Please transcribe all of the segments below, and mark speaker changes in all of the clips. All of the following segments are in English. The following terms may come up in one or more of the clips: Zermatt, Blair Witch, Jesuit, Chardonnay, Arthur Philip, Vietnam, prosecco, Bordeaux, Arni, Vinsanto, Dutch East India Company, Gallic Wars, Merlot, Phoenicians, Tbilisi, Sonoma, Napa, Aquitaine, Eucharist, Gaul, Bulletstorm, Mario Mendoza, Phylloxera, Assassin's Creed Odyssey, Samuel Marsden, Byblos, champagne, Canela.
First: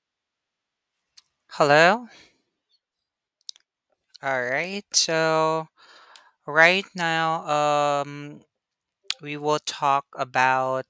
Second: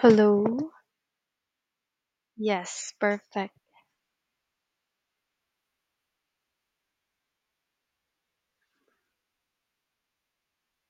Speaker 1: Hello.
Speaker 2: Hello.
Speaker 1: Yes, perfect.
Speaker 2: All right. So right now, um, we will talk about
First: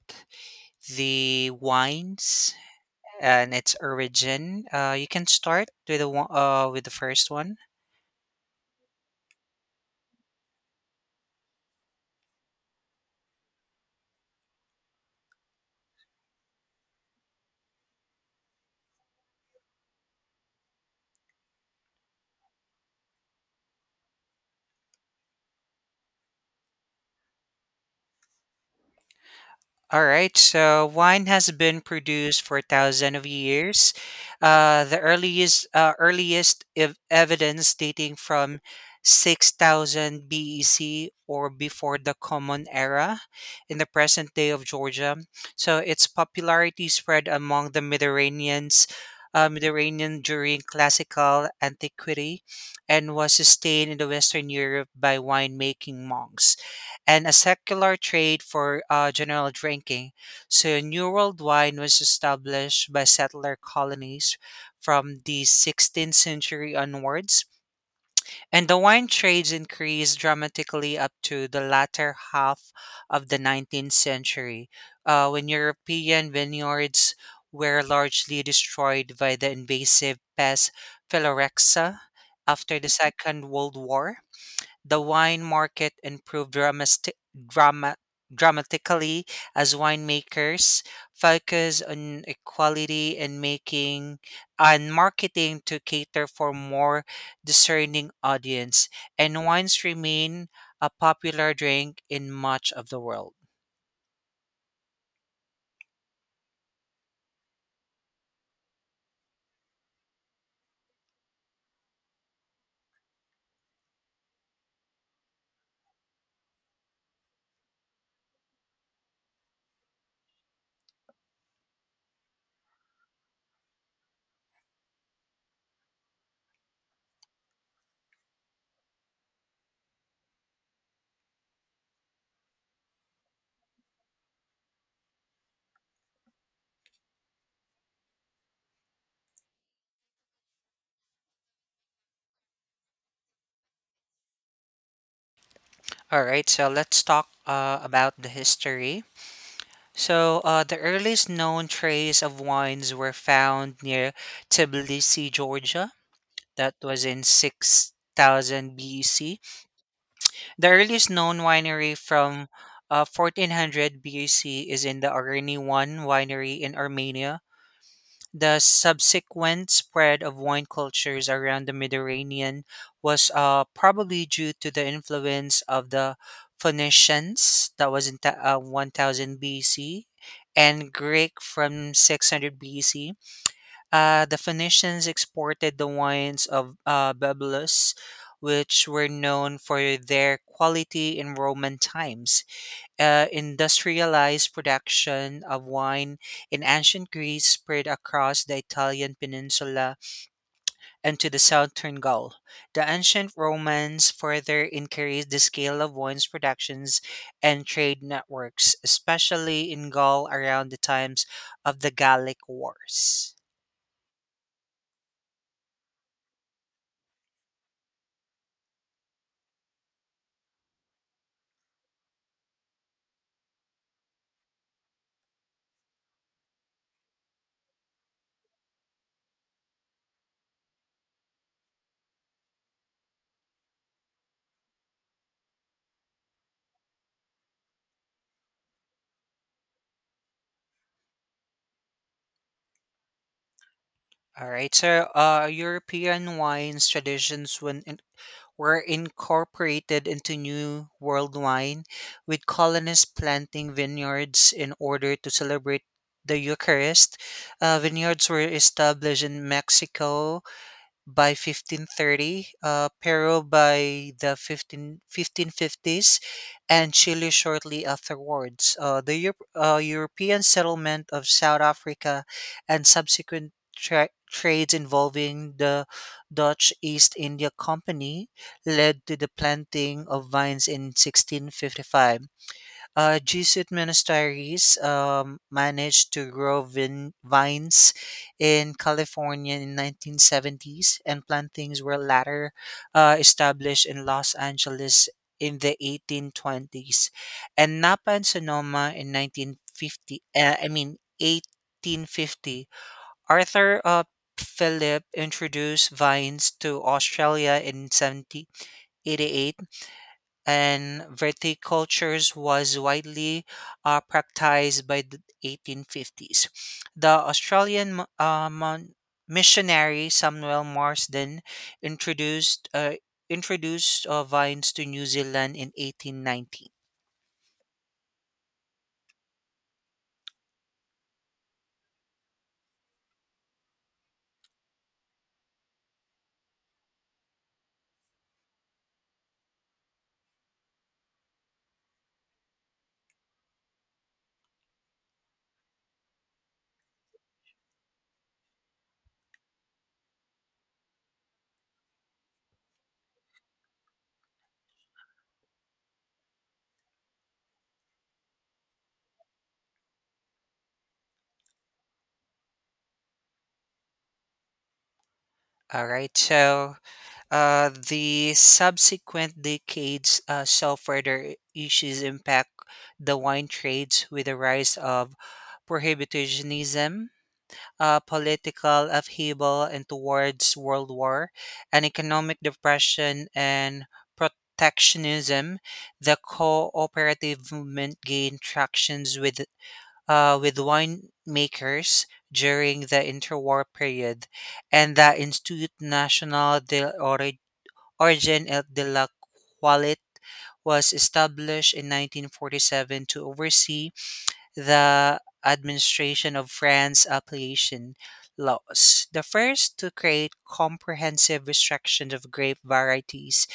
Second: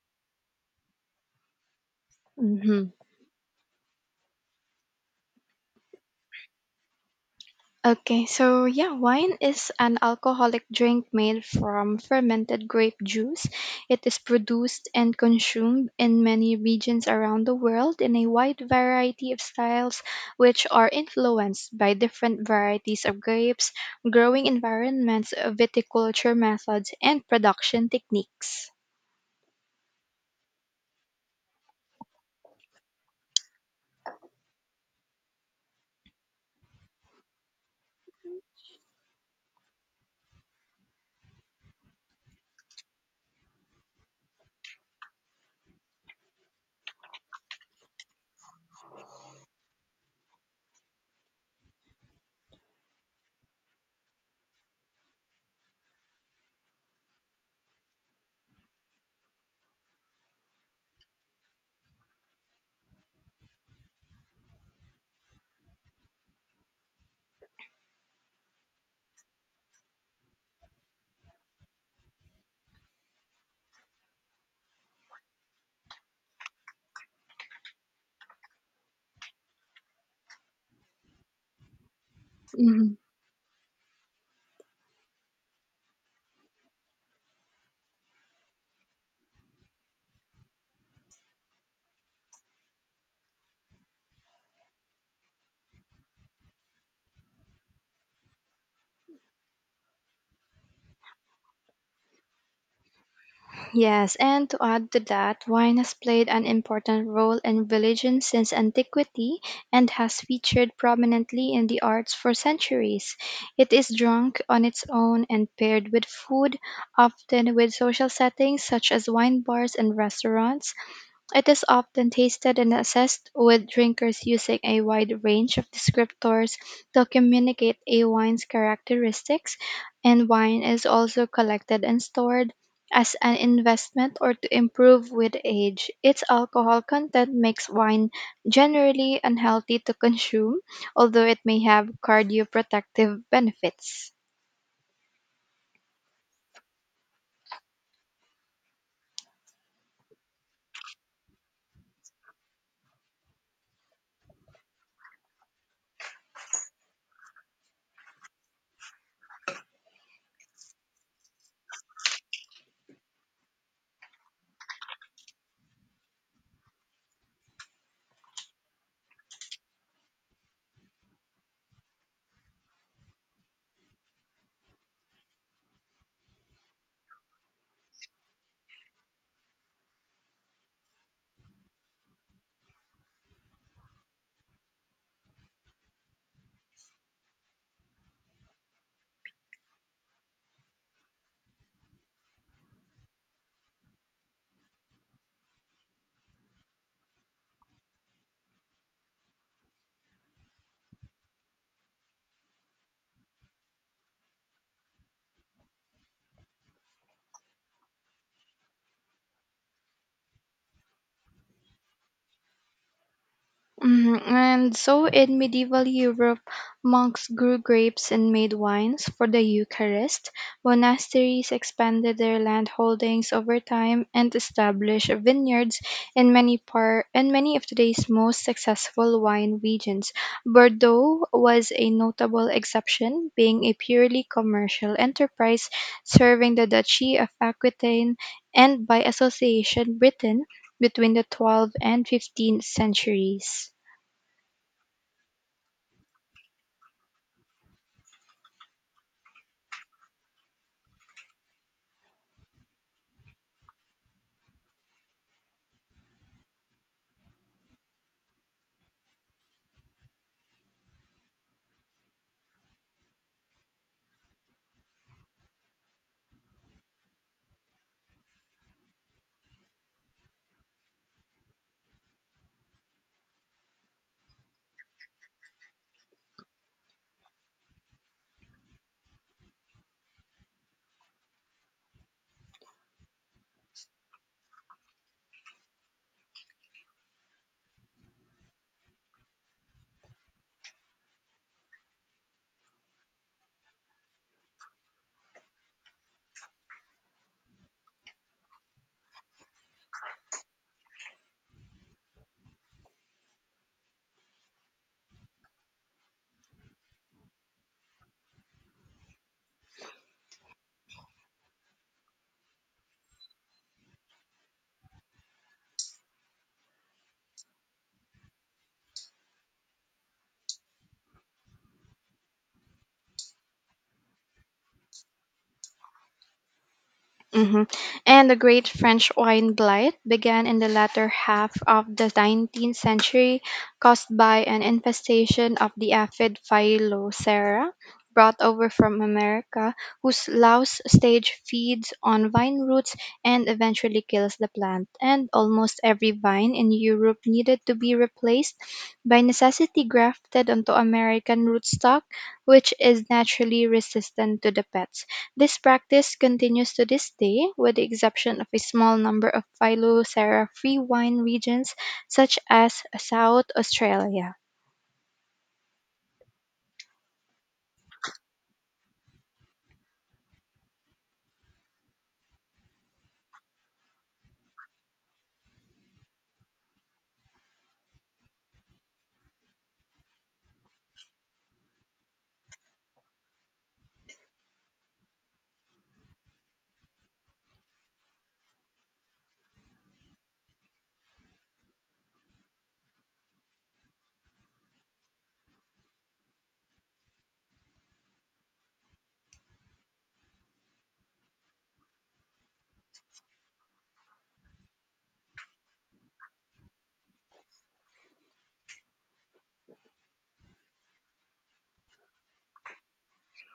Speaker 2: the wines
Speaker 1: Hmm
Speaker 2: and its origin. You can start with the one, with the first one.
Speaker 1: Okay, so yeah, wine is an alcoholic drink made from fermented grape juice. It is produced and consumed in many regions around the world in a wide variety of styles, which are influenced by different varieties of grapes, growing environments, viticulture methods, and production techniques.
Speaker 2: All right, so wine has been produced for thousands of years. The earliest evidence dating from 6000 BEC, or before the Common Era, in the present day of Georgia. So its popularity spread among the Mediterranean during classical antiquity and was sustained in the Western Europe by winemaking monks and a secular trade for general drinking. So, New World wine was established by settler colonies from the 16th century onwards, and the wine trades increased dramatically up to the latter half of the 19th century, when European vineyards were largely destroyed by the invasive pest Phylloxera after the Second World War. The wine market improved dramatically as winemakers focus on equality and making and marketing to cater for more discerning audience. And wines remain a popular drink in much of the world.
Speaker 1: Yes, and to add to that, wine has played an important role in religion since antiquity and has featured prominently in the arts for centuries. It is drunk on its own and paired with food, often with social settings such as wine bars and restaurants. It is often tasted and assessed, with drinkers using a wide range of descriptors to communicate a wine's characteristics, and wine is also collected and stored as an investment or to improve with age. Its alcohol content makes wine generally unhealthy to consume, although it may have cardioprotective benefits.
Speaker 2: All right, so let's talk about the history. So, the earliest known trace of wines were found near Tbilisi, Georgia, that was in 6000 BC. The earliest known winery, from 1400 BC, is in the Arni 1 winery in Armenia. The subsequent spread of wine cultures around the Mediterranean was probably due to the influence of the Phoenicians, that was in 1000 BC, and Greek from 600 BC. The Phoenicians exported the wines of Byblos, which were known for their quality in Roman times. Industrialized production of wine in ancient Greece spread across the Italian peninsula and to the southern Gaul. The ancient Romans further increased the scale of wines productions and trade networks, especially in Gaul around the times of the Gallic Wars.
Speaker 1: Mhm. And so in medieval Europe, monks grew grapes and made wines for the Eucharist. Monasteries expanded their land holdings over time and established vineyards in many of today's most successful wine regions. Bordeaux was a notable exception, being a purely commercial enterprise serving the duchy of Aquitaine and by association Britain between the 12th and 15th centuries.
Speaker 2: All right, so European wines traditions were incorporated into New World wine, with colonists planting vineyards in order to celebrate the Eucharist. Vineyards were established in Mexico by 1530, Peru by the 1550s, and Chile shortly afterwards. The European settlement of South Africa and subsequent trades involving the Dutch East India Company led to the planting of vines in 1655. Jesuit monasteries managed to grow vines in California in 1970s, and plantings were later established in Los Angeles in the 1820s, and Napa and Sonoma in 1950. I mean 1850. Arthur, Philip introduced vines to Australia in 1788, and verticultures was widely practiced by the 1850s. The Australian missionary Samuel Marsden introduced uh, introduced vines to New Zealand in 1890.
Speaker 1: Hmm And the Great French Wine Blight began in the latter half of the 19th century, caused by an infestation of the aphid Phylloxera brought over from America, whose louse stage feeds on vine roots and eventually kills the plant. And almost every vine in Europe needed to be replaced by necessity grafted onto American rootstock, which is naturally resistant to the pests. This practice continues to this day, with the exception of a small number of Phylloxera free wine regions, such as South Australia.
Speaker 2: All right. So, the subsequent decades saw further issues impact the wine trades with the rise of prohibitionism, political upheaval, and towards World War, and economic depression and protectionism. The cooperative movement gained tractions with with winemakers during the interwar period, and the Institut National de Origine et de la Qualit was established in 1947 to oversee the administration of France's appellation laws, the first to create comprehensive restrictions of grape varieties,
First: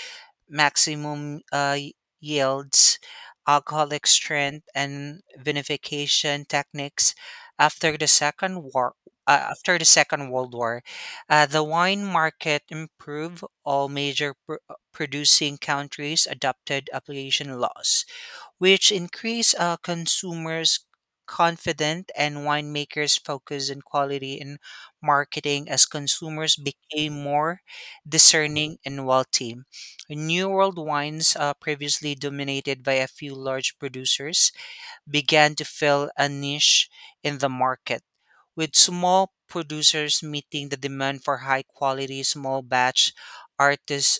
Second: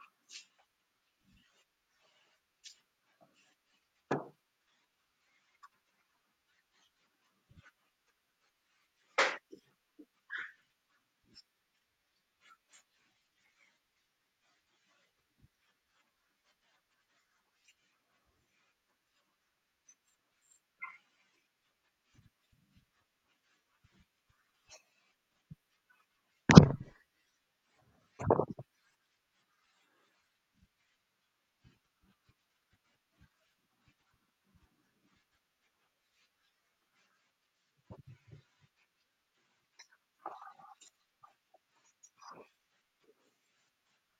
Speaker 2: maximum yields, alcoholic strength, and vinification techniques after the Second War. After the Second World War, the wine market improved. All major producing countries adopted application laws, which increase consumers' confidence and winemakers' focus on quality and marketing as consumers became more discerning and wealthy. New World wines, previously dominated by a few large producers, began to fill a niche in the market, with small producers meeting the demand for high quality small batch artis-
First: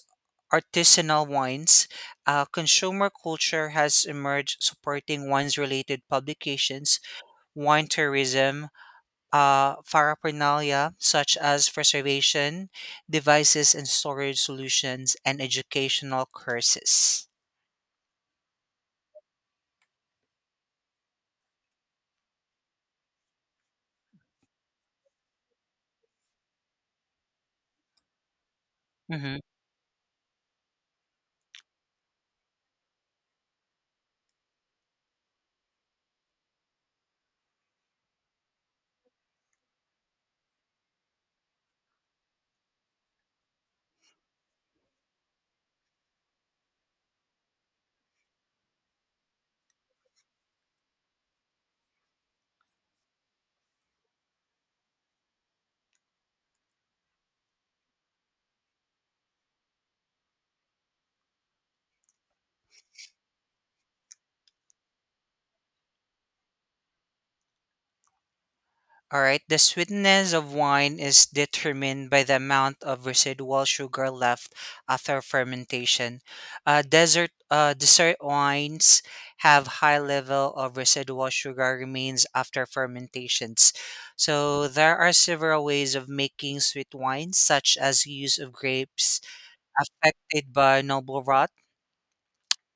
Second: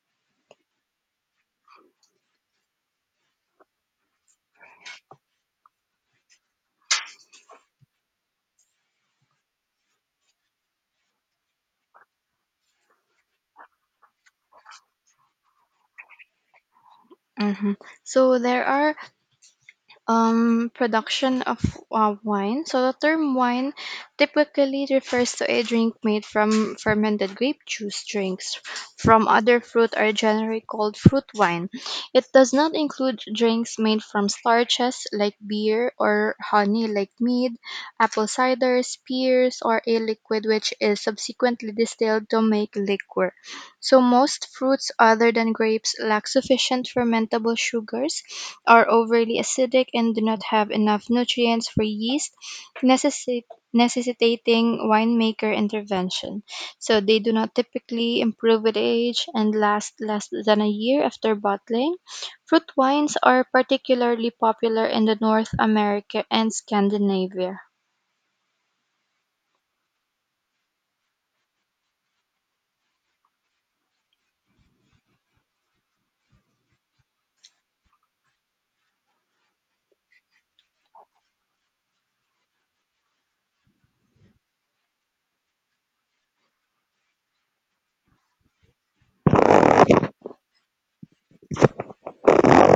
Speaker 2: artisanal wines. Consumer culture has emerged supporting wines related publications, wine tourism, paraphernalia such as preservation devices and storage solutions, and educational courses.
Speaker 1: Mhm. So there are production of wine. So the term wine typically refers to a drink made from fermented grape juice drinks from
Speaker 2: Mhm.
Speaker 1: other fruit are generally called fruit wine. It does not include drinks made from starches like beer or honey like mead, apple cider, spears, or a liquid which is subsequently distilled to make liquor. So most fruits other than grapes lack sufficient fermentable sugars, are overly acidic, and do not have enough nutrients for yeast, necessi- necessitating winemaker intervention. So they do not typically improve with age and last less than a year after bottling. Fruit wines are particularly popular in the North America and Scandinavia.
Speaker 2: All right, the sweetness of wine is determined by the amount of residual sugar left after fermentation. Desert Dessert wines have high level of residual sugar remains after fermentations. So there are several ways of making sweet wine, such as use of grapes affected by noble rot,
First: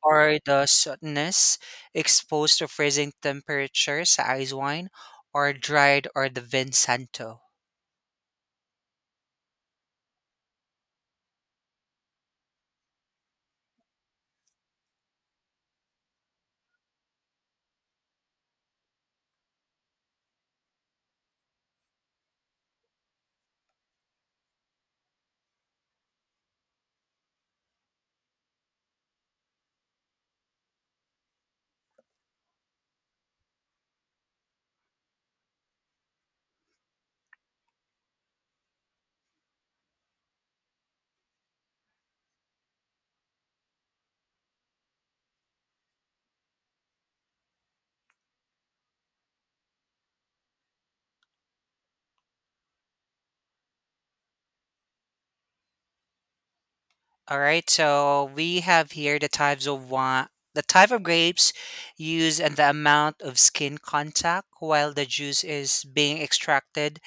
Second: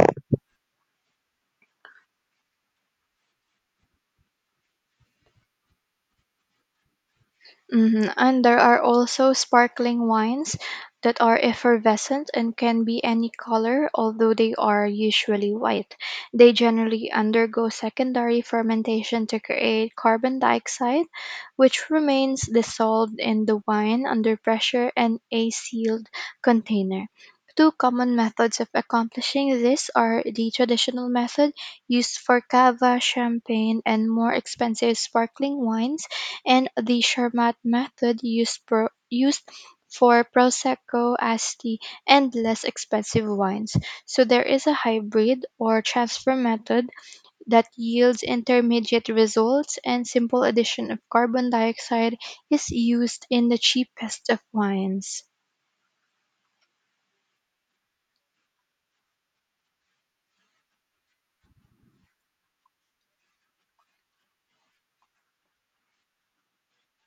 Speaker 2: or the sourness exposed to freezing temperatures, ice wine, or dried, or the Vinsanto.
Speaker 1: Mhm. And there are also sparkling wines that are effervescent and can be any color, although they are usually white. They generally undergo secondary fermentation to create carbon dioxide, which remains dissolved in the wine under pressure and a sealed container. Two common methods of accomplishing this are the traditional method used for cava, champagne, and more expensive sparkling wines and the Zermatt method used for prosecco as the and less expensive wines. So there is a hybrid or transfer method that yields intermediate results and simple addition of carbon dioxide is used in the cheapest of wines.
Speaker 2: All right, so we have here the types of wine. The type of grapes used and the amount of skin contact while the juice is being extracted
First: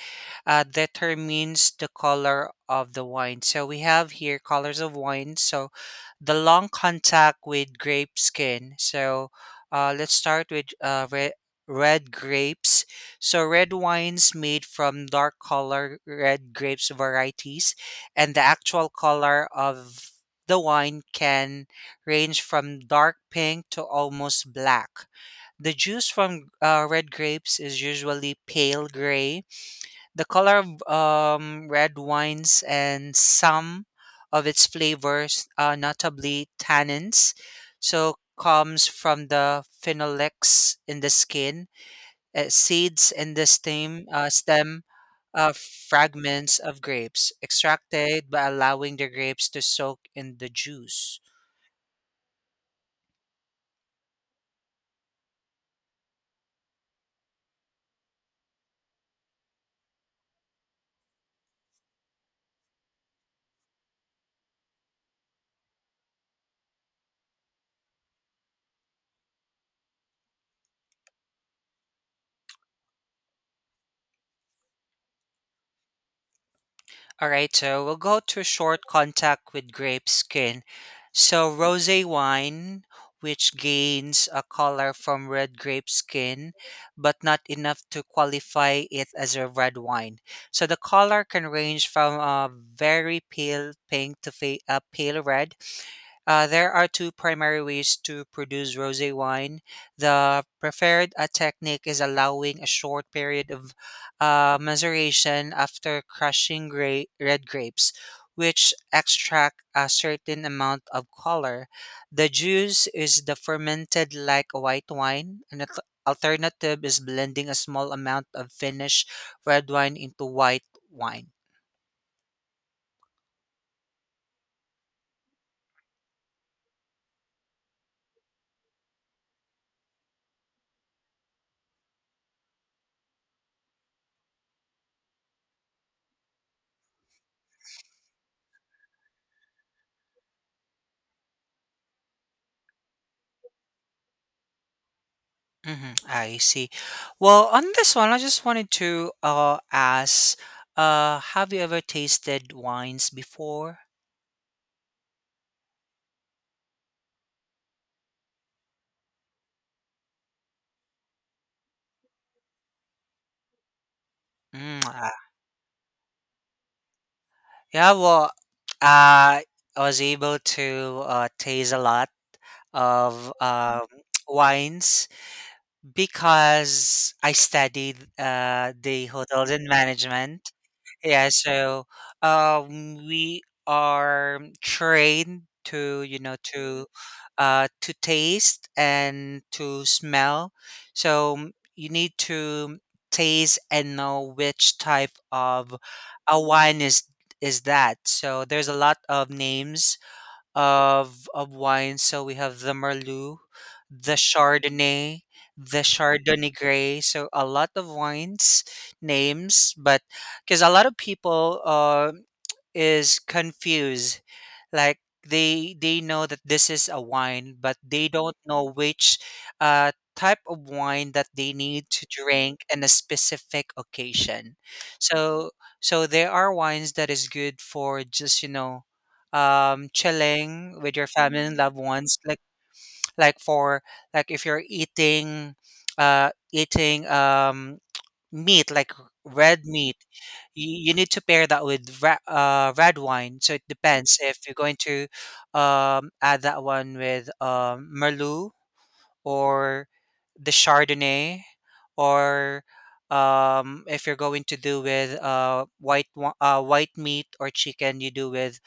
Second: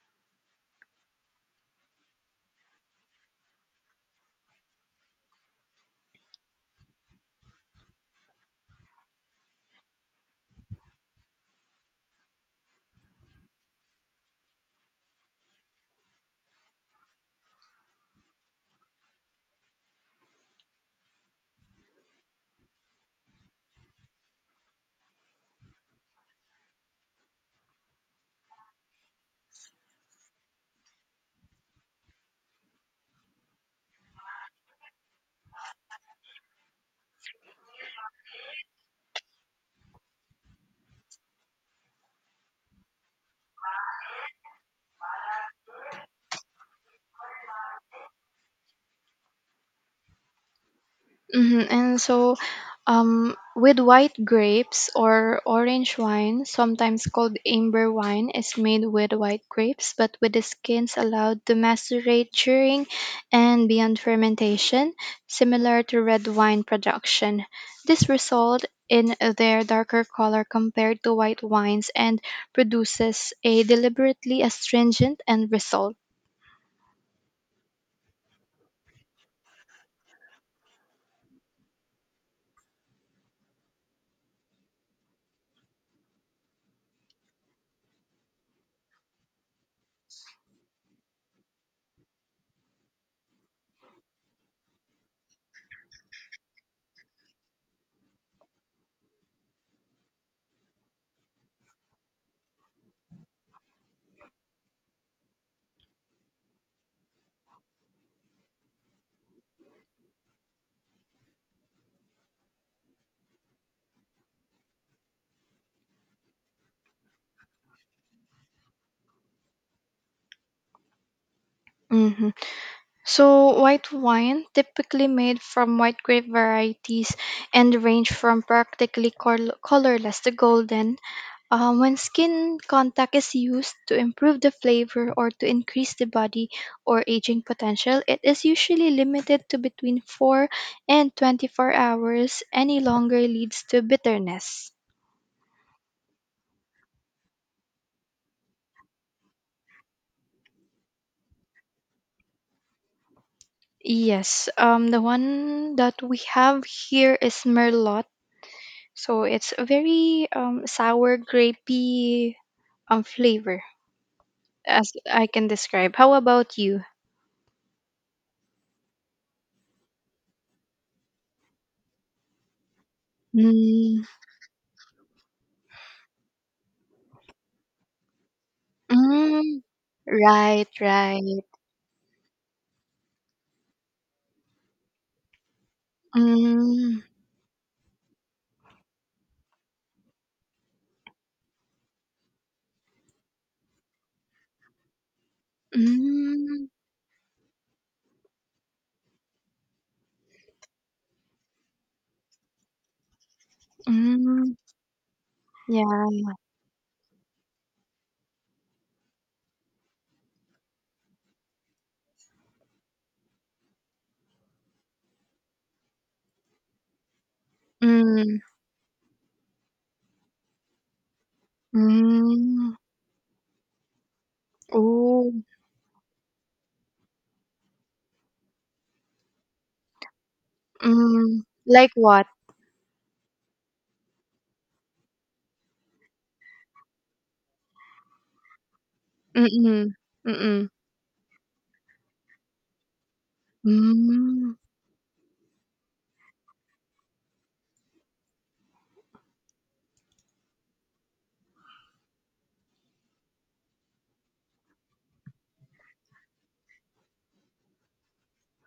Speaker 2: determines the color of the wine. So we have here colors of wine. So, the long contact with grape skin. So let's start with red grapes. So, red wines made from dark color red grapes varieties, and the actual color of the wine can range from dark pink to almost black. The juice from red grapes is usually pale gray. The color of red wines and some of its flavors, notably tannins, so comes from the phenolics in the skin, seeds in the stem fragments of grapes, extracted by allowing the grapes to soak in the juice.
Speaker 1: Hmm And so, with white grapes or orange wine, sometimes called amber wine, is made with white grapes, but with the skins allowed to macerate during and beyond fermentation, similar to red wine production. This result in their darker color compared to white wines and produces a deliberately astringent end result.
Speaker 2: All right, so we'll go to short contact with grape skin. So, rosé wine, which gains a color from red grape skin, but not enough to qualify it as a red wine. So the color can range from a very pale pink to a pale red. There are two primary ways to produce rosé wine. The preferred technique is allowing a short period of maceration after crushing red grapes, which extract a certain amount of color. The juice is the fermented like a white wine. An alternative is blending a small amount of finished red wine into white wine.
Speaker 1: Hmm So, white wine, typically made from white grape varieties and range from practically colorless to golden, when skin contact is used to improve the flavor or to increase the body or aging potential, it is usually limited to between 4 and 24 hours. Any longer leads to bitterness.
Speaker 2: Mhm, I see. Well, on this one, I just wanted to ask, have you ever tasted wines before?
Speaker 1: Yes, the one that we have here is Merlot. So it's a very sour, grapey flavor
Speaker 2: Mm,
Speaker 1: as
Speaker 2: ah.
Speaker 1: I can describe. How about you?
Speaker 2: Yeah, well, I was able to taste a lot of
Speaker 1: Mm,
Speaker 2: wines because I studied the hotels
Speaker 1: mm,
Speaker 2: and management.
Speaker 1: right,
Speaker 2: Yeah,
Speaker 1: right.
Speaker 2: so we are trained to, you know, to
Speaker 1: Mm,
Speaker 2: uh, to taste and to smell. So you need to taste and know which type of a
Speaker 1: mm,
Speaker 2: wine is that. So there's a lot of names of wine. So we have the Merlot, the
Speaker 1: mm,
Speaker 2: Chardonnay, the
Speaker 1: yeah.
Speaker 2: Chardonnay Gray. So a lot of wines names, but because a lot of people is confused, like, they know that this is a wine, but they don't
Speaker 1: Mm,
Speaker 2: know which type of wine that they need to drink
Speaker 1: mm,
Speaker 2: in a specific occasion.
Speaker 1: oh.
Speaker 2: So so there are wines that is good for just chilling with your family
Speaker 1: Mm.
Speaker 2: and loved
Speaker 1: Like
Speaker 2: ones,
Speaker 1: what?
Speaker 2: like. Like for, like, if you're eating meat, like red
Speaker 1: Mm-mm,
Speaker 2: meat,
Speaker 1: mm-mm,
Speaker 2: you need to pair that with red wine. So it depends, if
Speaker 1: mm,
Speaker 2: you're going to add that one with merlot or the chardonnay, or if you're going to do with white meat or chicken, you do with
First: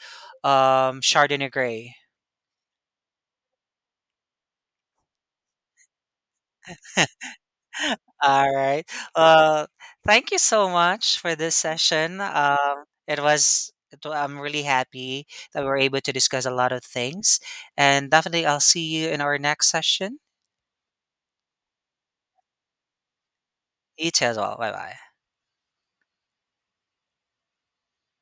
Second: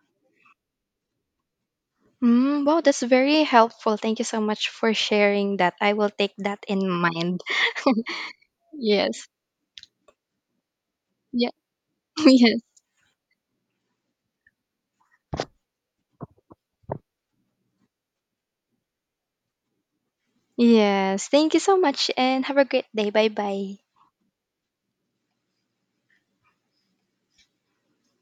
Speaker 2: chardonnay gray.
Speaker 1: mm. Wow, that's very helpful. Thank you so much for sharing that. I will take that in mind.
Speaker 2: All right.
Speaker 1: Yes.
Speaker 2: Well, thank you so much for
Speaker 1: Yeah.
Speaker 2: this session.
Speaker 1: Yes.
Speaker 2: It was, it wa- I'm really happy that we were able to discuss a lot of things. And definitely, I'll see you in our next session.
Speaker 1: Yes. Thank you so much and have a great day. Bye bye.
Speaker 2: You too as well. Bye bye.